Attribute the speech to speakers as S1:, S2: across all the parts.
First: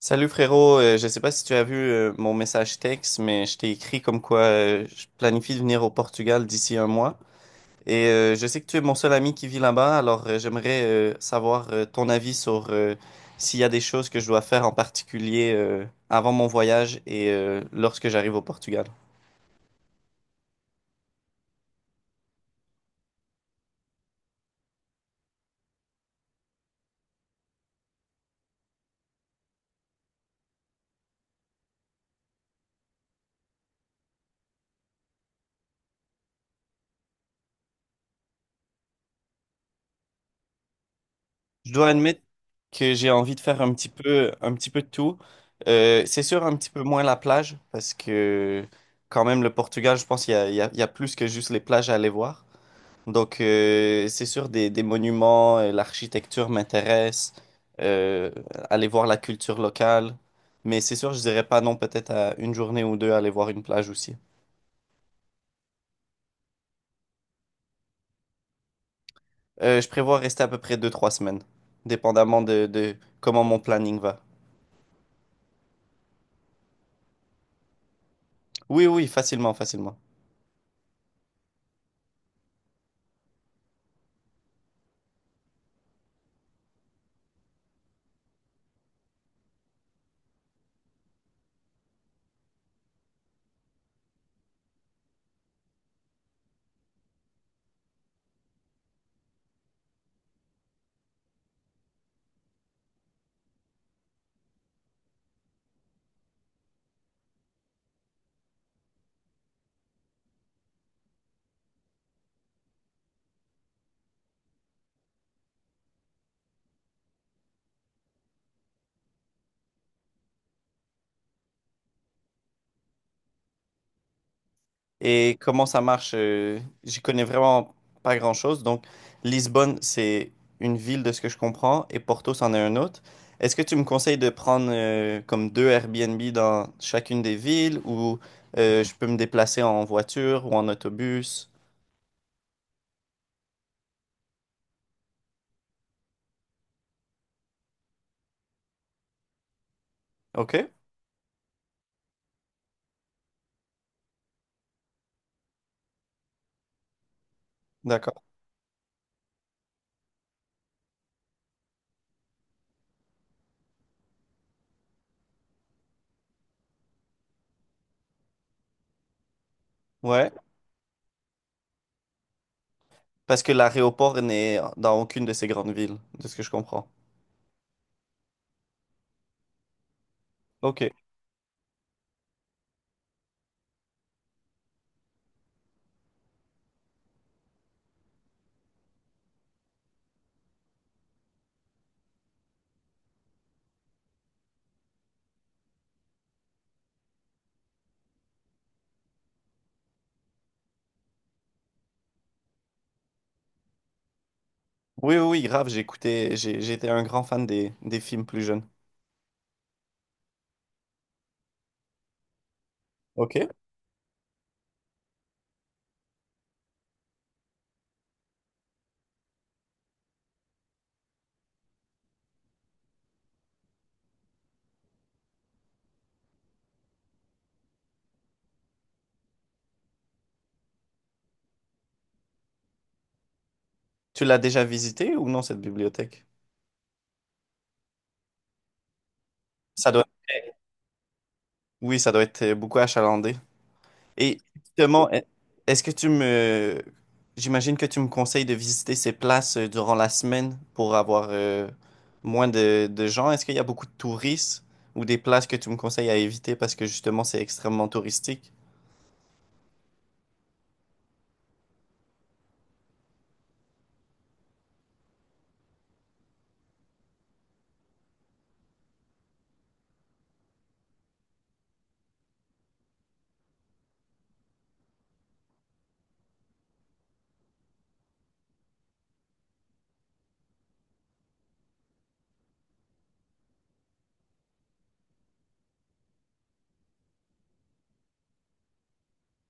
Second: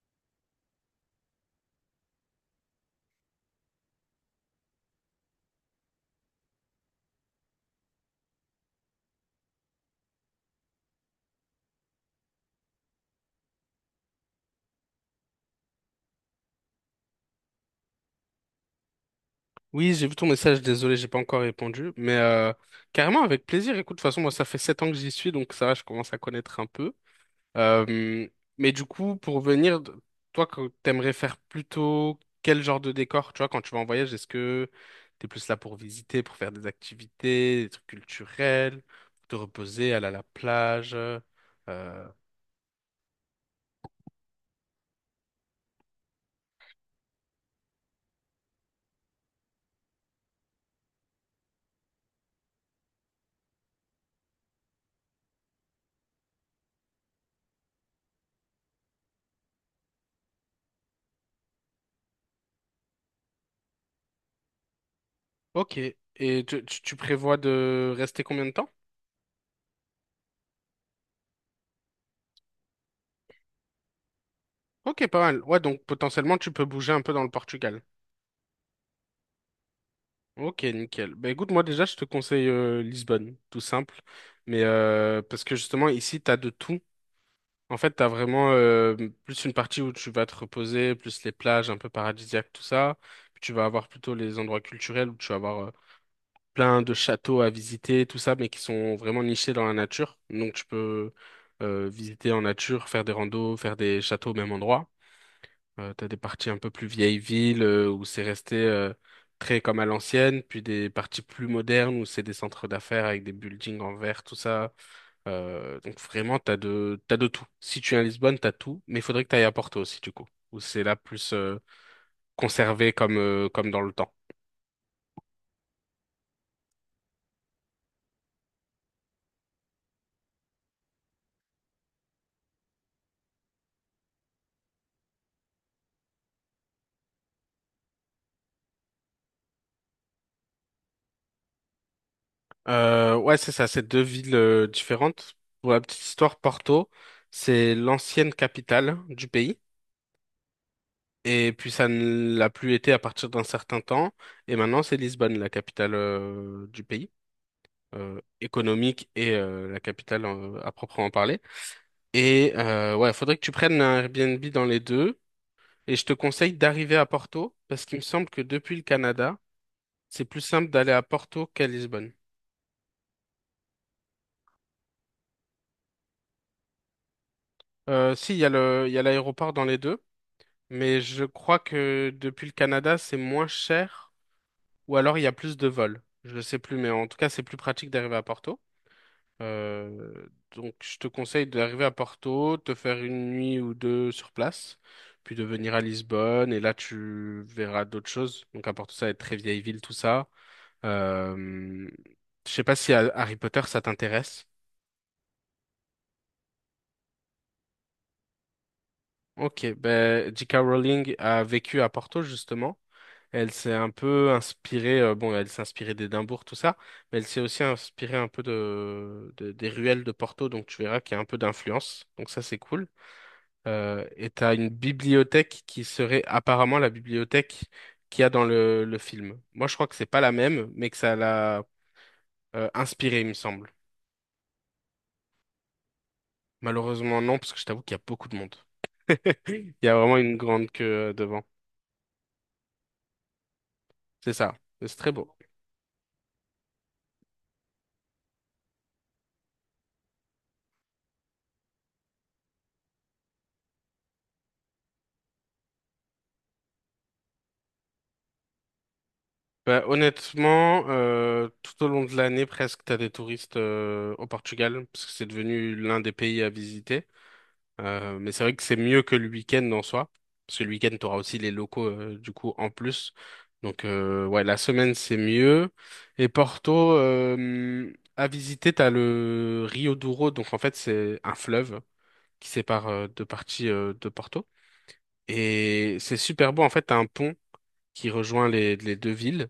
S1: Salut frérot. Je sais pas si tu as vu mon message texte, mais je t'ai écrit comme quoi je planifie de venir au Portugal d'ici un mois. Et je sais que tu es mon seul ami qui vit là-bas, alors j'aimerais savoir ton avis sur s'il y a des choses que je dois faire en particulier avant mon voyage et lorsque j'arrive au Portugal.
S2: Oui, j'ai vu ton message, désolé, j'ai pas encore répondu, mais carrément avec plaisir. Écoute, de toute façon, moi, ça fait 7 ans que j'y suis, donc ça va, je commence à connaître un peu. Euh, mais du coup, pour venir, toi, que t'aimerais faire plutôt quel genre de décor, tu vois, quand tu vas en voyage, est-ce que t'es plus là pour visiter, pour faire des activités, des trucs culturels, pour te reposer, aller à la plage? euh,
S1: Je dois admettre que j'ai envie de faire un petit peu de tout. C'est sûr un petit peu moins la plage, parce que quand même le Portugal, je pense qu'il y a il y a- il y a plus que juste les plages à aller voir. Donc, c'est sûr, des monuments, l'architecture m'intéresse, euh, aller voir la culture locale. Mais c'est sûr, je dirais pas non, peut-être à une journée ou deux, aller voir une plage aussi.
S2: ok. Et tu prévois de rester combien de temps?
S1: Je prévois rester à peu près deux, trois semaines, dépendamment de comment mon planning va.
S2: Ok, pas mal. Ouais, donc potentiellement, tu peux bouger un peu dans le Portugal.
S1: Oui, oui, facilement, facilement.
S2: Ok, nickel. Bah écoute, moi déjà, je te conseille Lisbonne, tout simple. Mais parce que justement, ici, t'as de tout. En fait, t'as vraiment plus une partie où tu vas te reposer, plus les plages un peu paradisiaques, tout ça. Puis tu vas avoir plutôt les endroits culturels où tu vas avoir plein de châteaux à visiter, tout ça, mais qui sont vraiment nichés dans la nature. Donc tu peux visiter en nature, faire des randos, faire des châteaux au même endroit. T'as des parties un peu plus vieilles villes où c'est resté très comme à l'ancienne, puis des parties plus modernes où c'est des centres d'affaires avec des buildings en verre, tout ça. Donc vraiment, t'as de tout. Si tu es à Lisbonne, t'as tout, mais il faudrait que t'ailles à Porto aussi, du coup, où c'est là plus conservé comme dans le temps.
S1: Et comment ça marche, j'y connais vraiment pas grand-chose. Donc, Lisbonne, c'est une ville de ce que je comprends, et Porto, c'en est un autre. Est-ce que tu me conseilles de prendre comme deux Airbnb dans chacune des villes, ou je peux me déplacer en voiture ou en autobus?
S2: Ouais, c'est ça, c'est deux villes différentes. Pour la petite histoire, Porto, c'est l'ancienne capitale du pays.
S1: OK,
S2: Et puis ça ne l'a plus été à partir d'un certain temps. Et maintenant, c'est Lisbonne, la capitale du pays,
S1: d'accord.
S2: économique et la capitale à proprement parler. Et ouais, faudrait que tu prennes un Airbnb dans les deux. Et je te conseille d'arriver à Porto, parce qu'il me semble que depuis le Canada, c'est
S1: Ouais,
S2: plus simple d'aller à Porto qu'à Lisbonne.
S1: parce que l'aéroport n'est dans aucune de ces grandes villes, de ce que je comprends.
S2: Si, il y a l'aéroport dans les deux.
S1: OK.
S2: Mais je crois que depuis le Canada, c'est moins cher, ou alors il y a plus de vols. Je ne sais plus, mais en tout cas, c'est plus pratique d'arriver à Porto. Euh, donc, je te conseille d'arriver à Porto, te faire une nuit ou deux sur place, puis de venir à Lisbonne, et là, tu verras d'autres choses. Donc, à Porto, ça va être très vieille ville, tout ça. Euh, je sais pas si Harry Potter, ça t'intéresse.
S1: Oui, oui, oui, grave, j'ai écouté, j'étais un grand fan des films plus jeunes.
S2: Ok, ben, J.K. Rowling a vécu à Porto, justement.
S1: OK.
S2: Elle s'est un peu inspirée, bon, elle s'est inspirée d'Édimbourg, tout ça, mais elle s'est aussi inspirée un peu des ruelles de Porto, donc tu verras qu'il y a un peu d'influence, donc ça c'est cool. Et t'as une bibliothèque qui serait apparemment la bibliothèque qu'il y a dans le film. Moi je crois que c'est pas la même, mais que ça l'a inspirée, il me semble.
S1: Tu l'as déjà visité ou non, cette bibliothèque?
S2: Malheureusement non, parce que je t'avoue qu'il y a beaucoup de monde. Il y
S1: Ça
S2: a
S1: doit,
S2: vraiment une grande queue devant.
S1: oui, ça doit être beaucoup achalandé.
S2: C'est
S1: Et
S2: ça, c'est
S1: justement,
S2: très beau.
S1: est-ce que tu me, j'imagine que tu me conseilles de visiter ces places durant la semaine pour avoir moins de gens. Est-ce qu'il y a beaucoup de touristes ou des places que tu me conseilles à éviter parce que justement c'est extrêmement touristique?
S2: Bah, honnêtement, tout au long de l'année, presque, t'as des touristes au Portugal, parce que c'est devenu l'un des pays à visiter. Mais c'est vrai que c'est mieux que le week-end en soi, parce que le week-end, t'auras aussi les locaux, du coup, en plus. Donc, ouais, la semaine, c'est mieux. Et Porto, à visiter, t'as le Rio Douro, donc en fait, c'est un fleuve qui sépare deux parties de Porto. Et c'est super beau, en fait, t'as un pont qui rejoint les deux villes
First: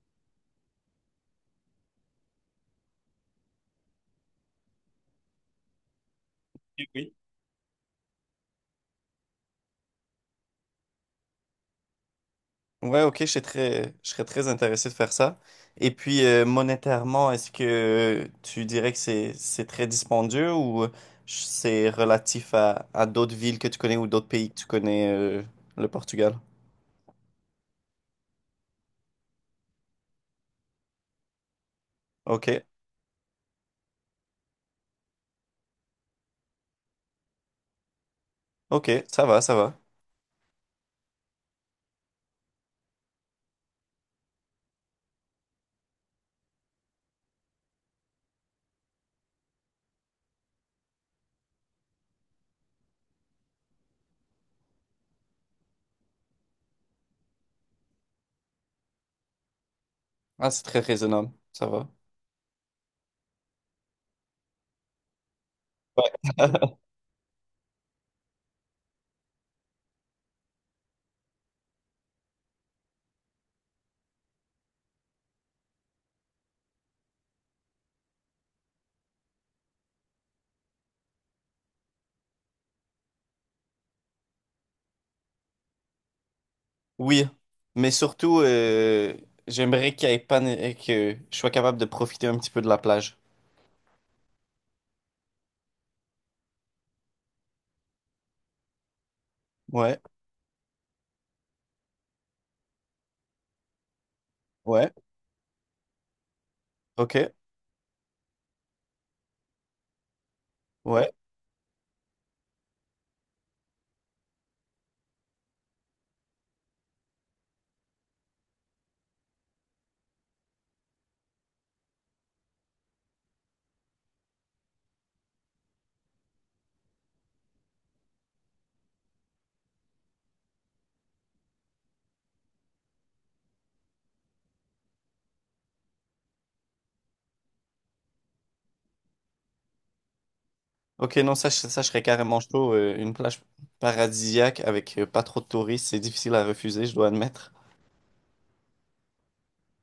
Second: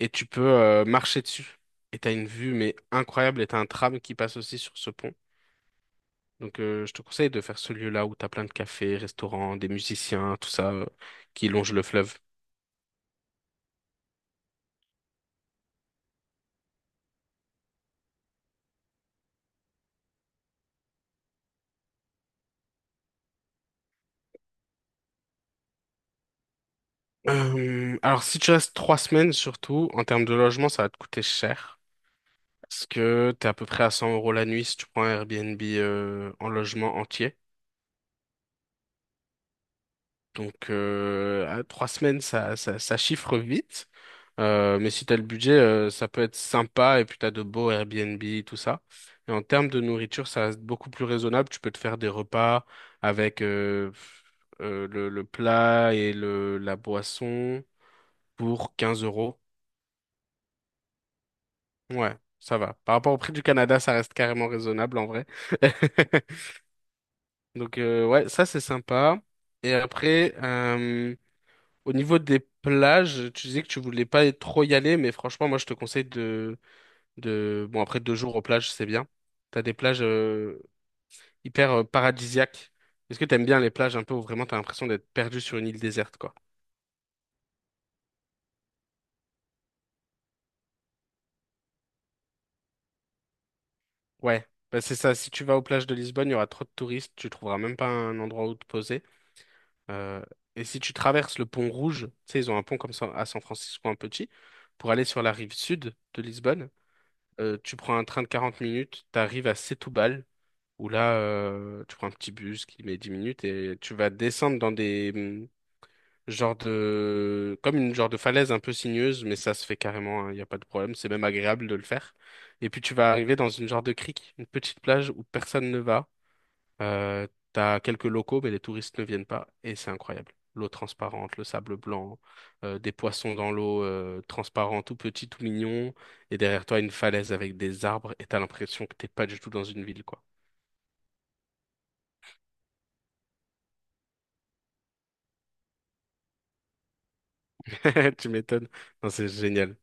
S2: et tu peux marcher dessus. Et t'as une vue mais incroyable et t'as un tram qui passe aussi sur ce pont. Donc je te
S1: Oui.
S2: conseille de faire ce lieu-là où t'as plein de cafés, restaurants, des musiciens, tout ça qui longe le fleuve.
S1: Ouais, ok, je serais très intéressé de faire ça. Et puis, monétairement, est-ce que tu dirais que c'est très dispendieux ou c'est relatif à d'autres villes que tu connais ou d'autres pays que tu connais, le Portugal?
S2: Alors si tu restes 3 semaines surtout, en termes de logement, ça va te coûter cher.
S1: Ok,
S2: Parce que t'es à peu près à 100 € la nuit si tu prends un Airbnb en logement entier.
S1: ok, ça va, ça va.
S2: Donc, à 3 semaines, ça chiffre vite. Mais si t'as le budget, ça peut être sympa. Et puis, t'as de beaux Airbnb, tout ça. Et en termes de nourriture, ça reste beaucoup plus raisonnable. Tu peux te faire des repas avec le plat et la boisson pour 15 euros.
S1: Ah, c'est très raisonnable, ça va.
S2: Ouais, ça va. Par rapport au prix du Canada, ça reste carrément raisonnable en vrai.
S1: Ouais.
S2: Donc, ouais, ça, c'est sympa. Et après, au niveau des plages, tu disais que tu voulais pas trop y aller, mais franchement, moi, je te conseille. Bon, après 2 jours aux plages, c'est bien. T'as des plages hyper paradisiaques. Est-ce que t'aimes bien les plages un peu où vraiment t'as l'impression d'être perdu sur une île déserte, quoi?
S1: Oui, mais surtout, j'aimerais qu'il y ait pas, que je sois capable de profiter un petit peu de la plage.
S2: Ouais, bah, c'est ça. Si tu vas aux plages de Lisbonne, il y aura trop de touristes, tu trouveras même pas un endroit où te poser.
S1: Ouais,
S2: Euh, et si tu traverses le pont Rouge, tu sais, ils ont un pont comme ça à San Francisco, un petit, pour
S1: ouais,
S2: aller sur la rive sud de Lisbonne,
S1: ok,
S2: tu prends un train de 40 minutes, t'arrives à Setúbal. Où
S1: ouais.
S2: là, tu prends un petit bus qui met 10 minutes et tu vas descendre dans des genres de comme une genre de falaise un peu sinueuse, mais ça se fait carrément, il n'y a pas de problème, c'est même agréable de le faire. Et puis tu vas arriver dans une genre de crique, une petite plage où personne ne va. T'as quelques locaux, mais les touristes ne viennent pas et c'est incroyable. L'eau transparente, le sable blanc, des poissons dans l'eau transparents, tout petits, tout mignons, et derrière toi une falaise avec des arbres, et t'as l'impression que t'es pas du tout dans une ville, quoi.
S1: Ok, non, ça, je serais carrément chaud. Une plage paradisiaque avec pas trop de touristes, c'est difficile à refuser, je dois admettre.
S2: Tu m'étonnes. Non, c'est génial.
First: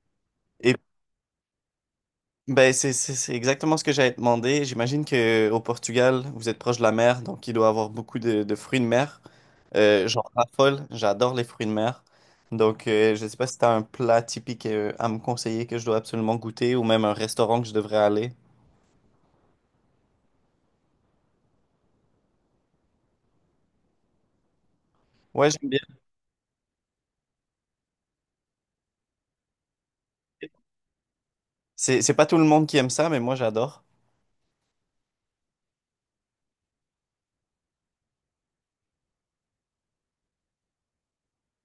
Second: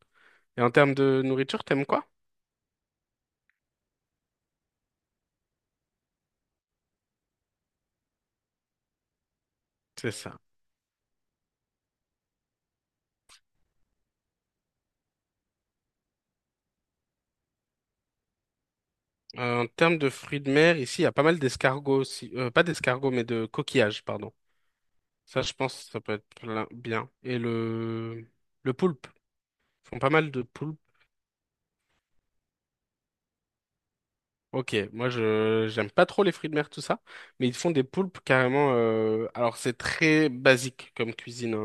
S2: Et en
S1: Et
S2: termes de nourriture, t'aimes quoi?
S1: ben, c'est exactement ce que j'avais demandé. J'imagine que au Portugal, vous êtes proche de la mer, donc il doit y avoir beaucoup de fruits de mer.
S2: C'est
S1: J'en
S2: ça.
S1: raffole, j'adore les fruits de mer. Donc, je sais pas si tu as un plat typique à me conseiller que je dois absolument goûter ou même un restaurant que je devrais aller.
S2: En termes de fruits de mer, ici, il y a pas mal d'escargots aussi. Pas d'escargots, mais de coquillages, pardon. Ça,
S1: Ouais,
S2: je
S1: j'aime bien.
S2: pense, ça peut être bien. Et le poulpe. Ils font pas mal de poulpes.
S1: C'est pas tout le monde qui aime ça, mais moi, j'adore.
S2: Ok, moi, je j'aime pas trop les fruits de mer, tout ça. Mais ils font des poulpes carrément. Alors, c'est très basique comme cuisine, hein,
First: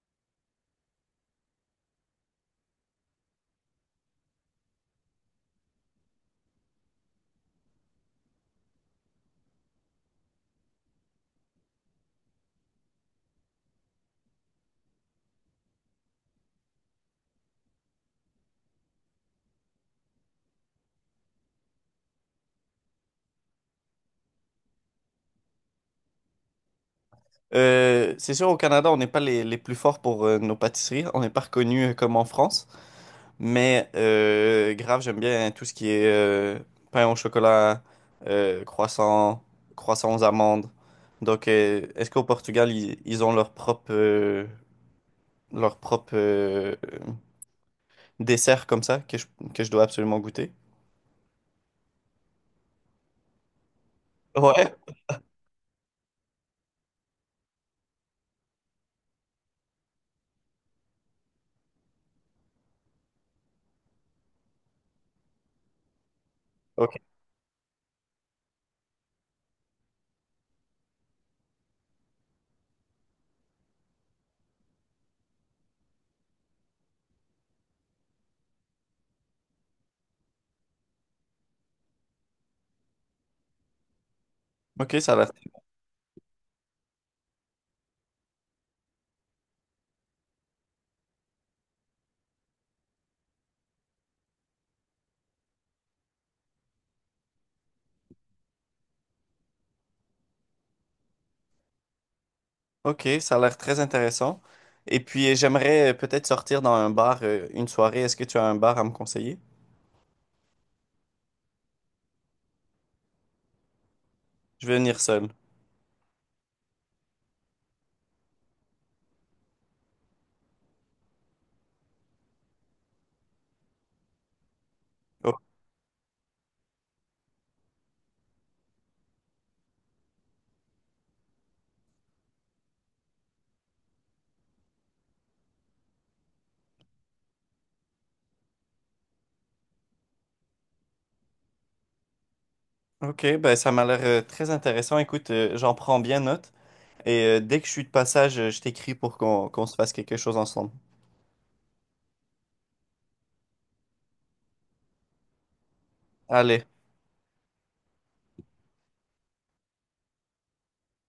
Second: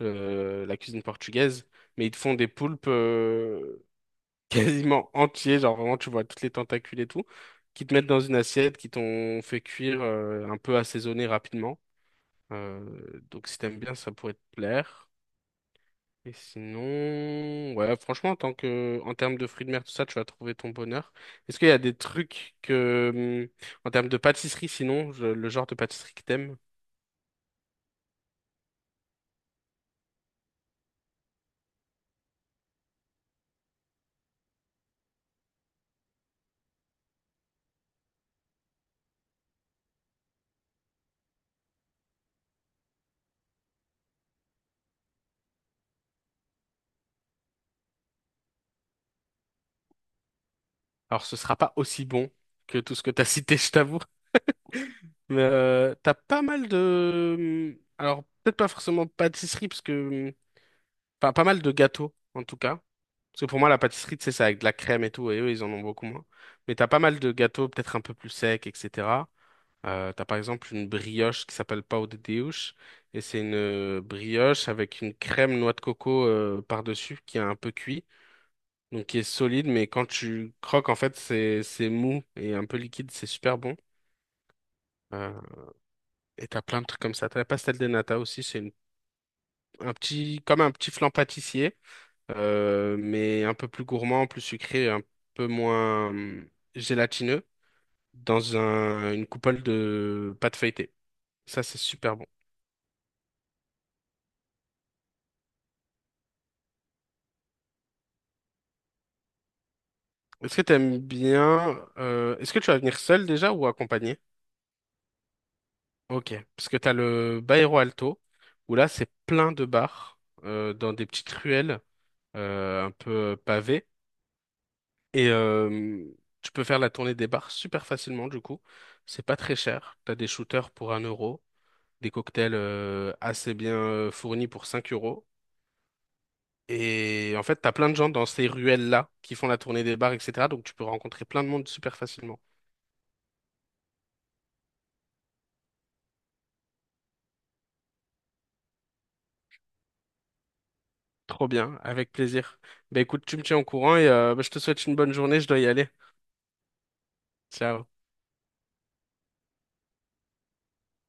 S2: la cuisine portugaise. Mais ils te font des poulpes, quasiment entier, genre vraiment tu vois toutes les tentacules et tout, qui te mettent dans une assiette, qui t'ont fait cuire un peu assaisonné rapidement. Euh, donc si t'aimes bien, ça pourrait te plaire. Et sinon, ouais, franchement, en tant que, en termes de fruits de mer, tout ça, tu vas trouver ton bonheur. Est-ce qu'il y a des trucs que, en termes de pâtisserie, sinon, le genre de pâtisserie que t'aimes,
S1: C'est sûr, au Canada, on n'est pas les plus forts pour nos pâtisseries. On n'est pas reconnu comme en France. Mais grave, j'aime bien tout ce qui est pain au chocolat, croissant, croissant aux amandes. Donc, est-ce qu'au Portugal, ils ont leur propre dessert comme ça que je dois absolument goûter?
S2: alors ce sera pas aussi bon que tout ce que t'as cité, je t'avoue.
S1: Ouais.
S2: Mais t'as pas mal de... Alors, peut-être pas forcément pâtisserie, parce que pas mal de gâteaux, en tout cas. Parce que pour moi, la pâtisserie, tu sais, c'est avec de la crème et tout, et eux, ils en ont beaucoup moins. Mais t'as
S1: Ok,
S2: pas mal de gâteaux, peut-être un peu plus secs, etc. T'as par exemple une brioche qui s'appelle pão de Deus, et c'est une brioche avec une crème noix de coco par-dessus, qui est un peu cuit, donc qui est solide, mais quand tu croques, en fait, c'est mou et un peu liquide, c'est super bon.
S1: ok,
S2: Euh, et t'as plein de trucs comme ça. T'as la pastel de nata aussi, c'est un petit, comme un petit flan pâtissier mais un peu plus gourmand, plus sucré, un peu moins gélatineux, dans une coupole de pâte feuilletée. Ça, c'est super bon.
S1: ok, ça a l'air très intéressant. Et puis, j'aimerais peut-être sortir dans un bar, une soirée. Est-ce que tu as un bar à me conseiller?
S2: Est-ce que tu aimes bien, est-ce que tu vas venir seul déjà ou accompagné?
S1: Je vais venir seul.
S2: Ok, parce que tu as le Bairro Alto, où là, c'est plein de bars, dans des petites ruelles, un peu pavées. Et
S1: Oh.
S2: tu peux faire la tournée des bars super facilement, du coup. C'est pas très cher. Tu as des shooters pour un euro. Des cocktails assez bien fournis pour 5 euros. Et en fait, t'as plein de gens dans ces ruelles-là qui font la tournée des bars, etc. Donc tu peux rencontrer plein de monde super facilement.
S1: Ok, ben ça m'a l'air très intéressant. Écoute, j'en prends bien note. Et dès que je suis de passage, je t'écris pour qu'on se fasse quelque chose ensemble.
S2: Trop bien, avec plaisir. Bah écoute, tu me tiens au courant et bah, je te souhaite une bonne journée, je dois y aller.
S1: Allez.
S2: Ciao.